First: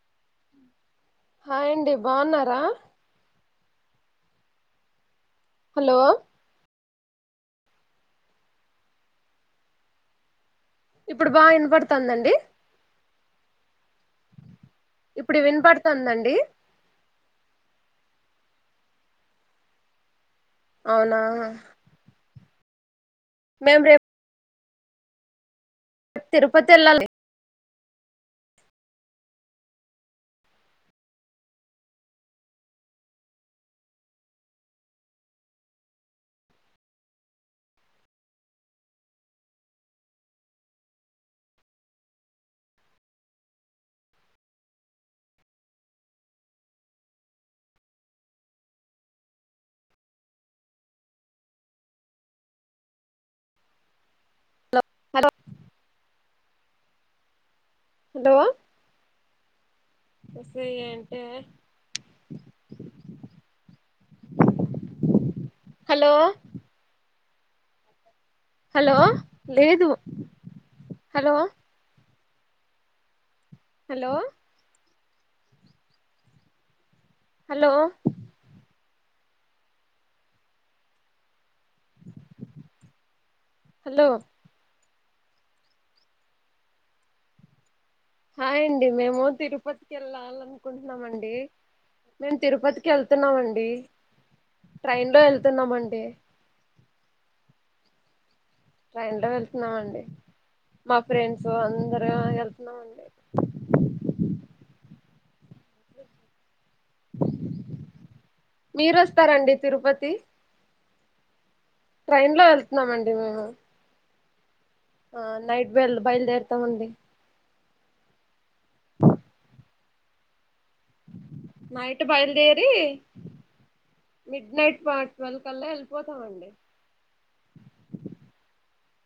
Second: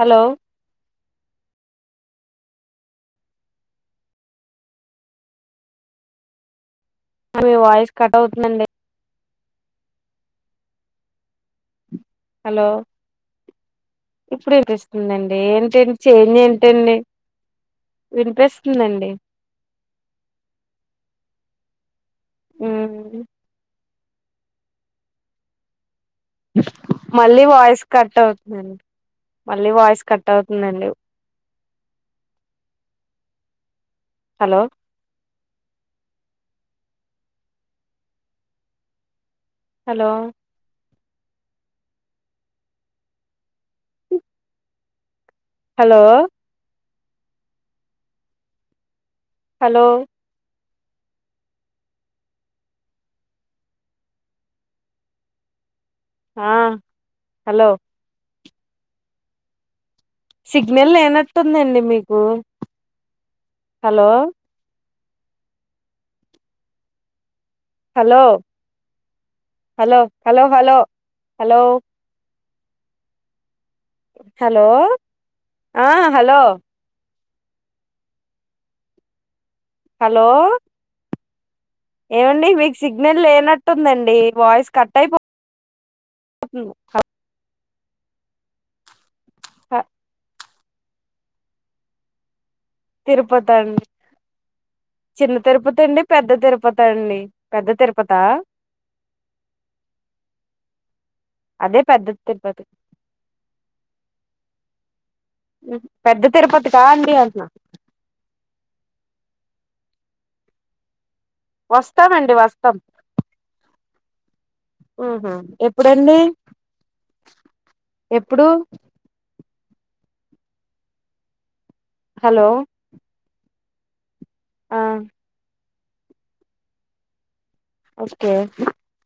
Hello హాయండి బాగున్నారా hello మీ వాయిస్ కట్ అవుతుందండి ఇప్పుడు బా ఇన పడుతు తందండి హలో ఇప్పుడు అనిపిస్తుందిండి ఇప్పుడు ఏంటండి వినపడుతుందండి చేంజ్ ఏంటండి వినిపిస్తుందండి అవునా మ్మ్ మేమ్ రేప్ తిరుపతి వెళ్ళాలి మళ్ళీ వాయిస్ కట్ అవుతుందండి మళ్ళీ వాయిస్ కట్ అవుతుందండి hello hello hello hello hello ఆ హలో హలో సిగ్నల్ అంటే లేనట్టుందండి మీకు హలో హలో హలో హలో లేదు hello hello hello hello hello hello ఆ హలో హలో హలో ఏమండి మీకు సిగ్నల్ హలో లేనట్టుందండి వాయిస్ కట్టయిపో [inaudible] హాయ్ అండి మేము తిరుపతికెల్లాలన్ కుంటున్నామండి మేమ్ తిరుపతి అండి ట్రైన్ లో చిన్న తిరుపతి వెళ్తున్నామండి అండి పెద్ద తిరుపతి అండి పెద్ద తిరుపత ట్రైన్ లో వెళ్తున్నామండి మా ఫ్రెండ్స్ అదే పెద్ద అందరుూ తిరుపతి వెళ్తున్నామండి పెద్ద తిరుపతి కా అండి అంటలు మీరు వస్తారండి తిరుపతి వస్తామండి ట్రైన్ లో వస్తాం వెళ్తున్నామండి మేము ఆ ఆహా నైట్ బయల్ ఎప్పుడంండి బయలుదేరుతామండి ఎప్పుడు నైట్ హలో బయల్దేరి మిడ్ ఆ నైట్ మట్వల్క్ అ పోతామండి ఓకే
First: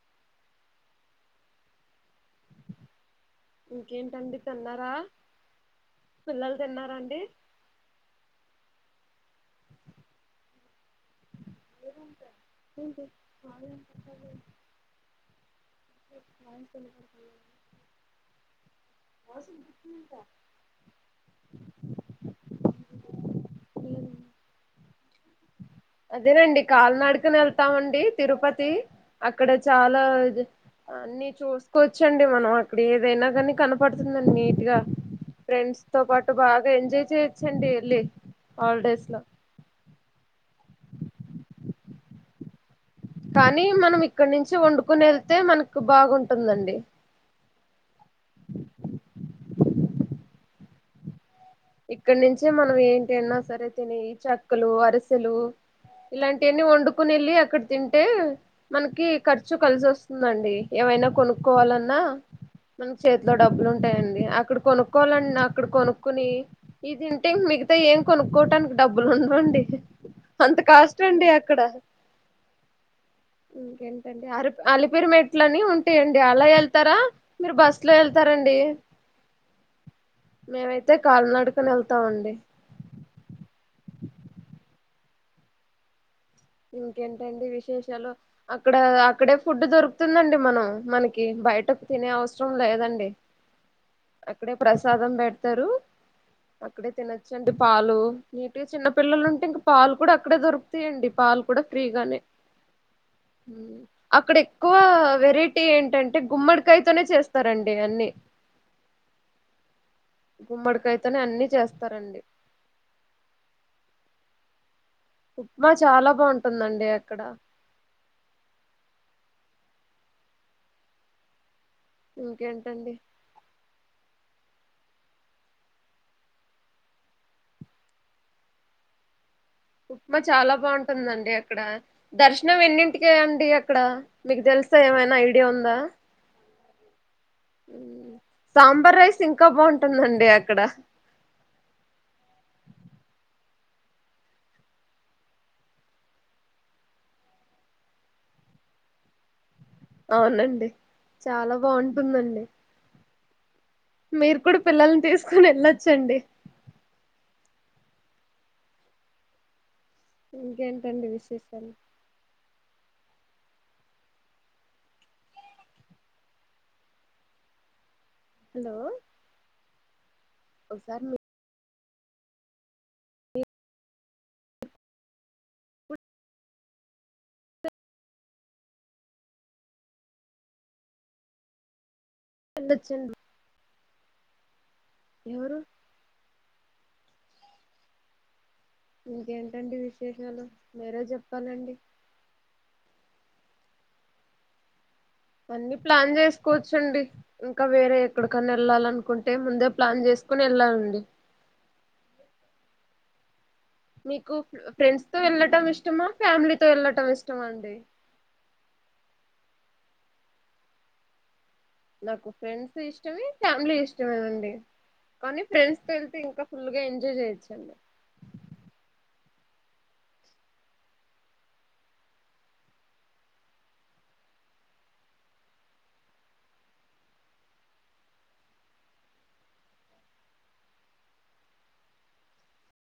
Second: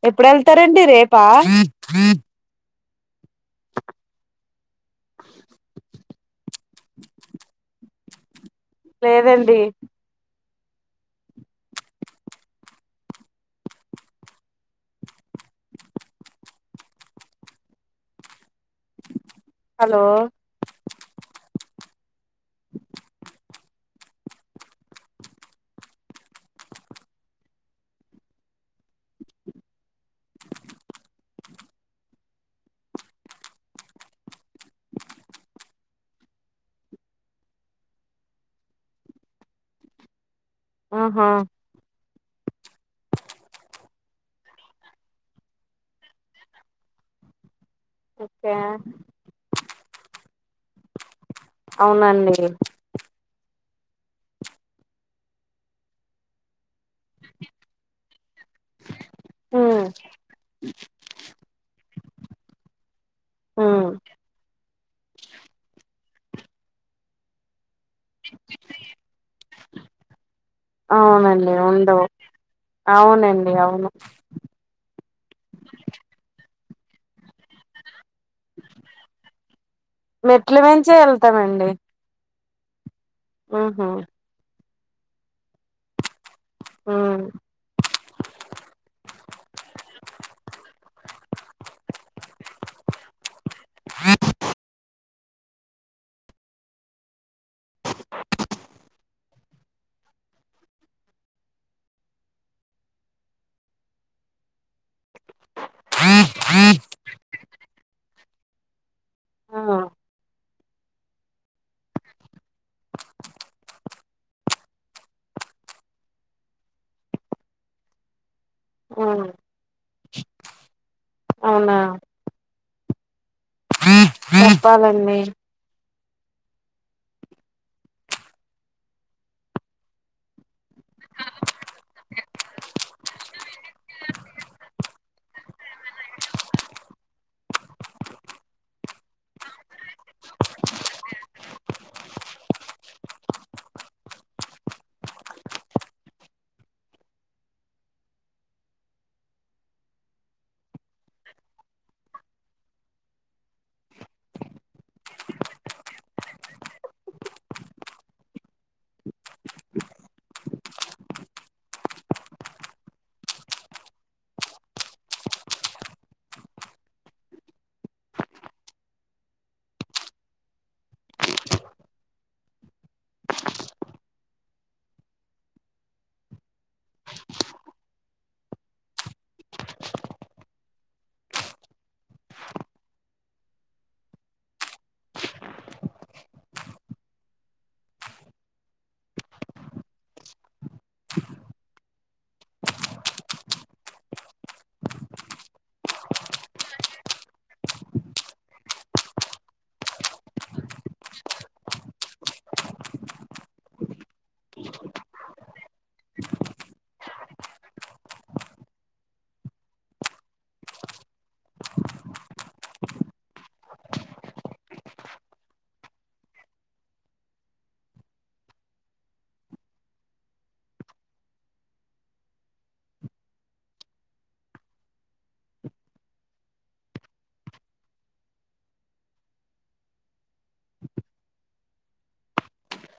ఎప్పుడు వెళ్తారండి రేపా ఇంకేంటండి తిన్నారా పిల్లలు తిన్నండి లేదండి ట కాల వస హలో దంట అదేనండి కాలనాడుకుని వెళ్తామండి తిరుపతి అక్కడ చాలా ని చూసుకోవచ్చండి మనం అక్కడ ఏదైనా కానీ కనపడుతుందండి నీట్ గా ఫ్రెండ్స్ తో పాటు బాగా ఎంజాయ్ చేయొచ్చండి వెళ్ళి హాలిడేస్ లో ఆహా కానీ మనం ఇక్కడ నుంచి వండుకుని వెళ్తే మనకు బాగుంటుందండి ఓకే ఇక్కడ అవునండి నుంచే మనం ఏంటి అన్నా సరే తిిన చెక్కలు అరిసెలు ఇలాంటివన్న వండుకు క్కని వెళ్ళి అక్కడ తింటే మనకి ఖర్చు ఉమ్, కలిసి వస్తుందండి ఏవైనా కొనుక్కోవాలన్నా మన్ చేతిలో డబ్బులు ఉమ్. ఉంటాయండి అక్కడ కొను కొనుక్కవాలండి నా అక్కడ కొనుక్క్కొని ఇదింత తింగ్ మి అయితే ఏం కొనుక్కోవటానికి డబ్బులు ఉండండి అంత కాష్టట్ అండి అవునండి అక్కడ ఉండవు అవునండి అవును ఇంకేంటండి అరి అలిపిరి మట్ల అని ఉంటాయండి అలా వె మీరు బస్ లో వెళ్త సరెండి మెట్ల మించే మేమైతే కాలి న ఆ ఆండీ అహో ఉమ్. ఇంకేంటండి విశేషాలు అక్కడ అక్కడే ఫుడ్ దొరుకుతుందండి మనం మనకి బయటకు తినే అవస్ రాం లేదండి అక్కడే ప్రస్ ప్రసాదం పెడతారు అక్కడే తినచ్చండి పాలు నీట్గా చిన్న పిల్లలు ఉంటే ఇంకా పాలు కూడా అక్కడే దొరుకుతాయండి పాల్ కూడా ఫ్రీగానే ఉ అక్కడ ఎక్కువ వెరైటీ ఏంటన్ గుమ్మడి కాయతోనే చే స్తారండి అన్ని ఆ గుమ్మడికాయితోనే అన్ని చేస్తారండి ఉప్మా చాలా బాగుంటుందండి అక్కడ ఉమ్. అవునా టండీ చెప్పాలండి ఉప్మా చాలా బాగుంటుందండి అక్కడ దర్శనం ఎన్నింటికే అండి అక్కడ మీకు తెలుసా ఏమైనా ఐడియా ఉందా ఉ సాంబార్ రైస్ ఇంకా బాగుంటుందండి అక్కడ అవునండి చాలా బాగుంటుందండి మీరు కూడా పిల్లల్ని తీసుకొని వెళ్ళొచ్చండి ఇంకేంటండి విశేషాలు హలో ఒకసార్ మీ చెన్న చన్ ఎవరు ఇంకేంటండి విశేషాలు మీరే చెప్పాలండి అన్ని ప్లాన్ చేసుకోవచ్చండి ఇంకా వేరే ఎక్కడికన్నా వెళ్ళాలి అనుకుంటే ముందే ప్లాన్ చేసుకొని వెళ్ళాలండి మీకు ఫ్రెండ్స్తో వెళ్ళటం ఇష్టమా ఫ్యామిలీతో వెళ్ళటం ఇష్టమా అండి నాకు ఫ్రెండ్స్ ఇష్టమే ఫ్యామిలీ ఇష్టమే అండి కానీ ఫ్రెండ్స్ తో వెళ్తే ఇంకా ఫుల్గా ఎంజాయ్ చేయొచ్చండి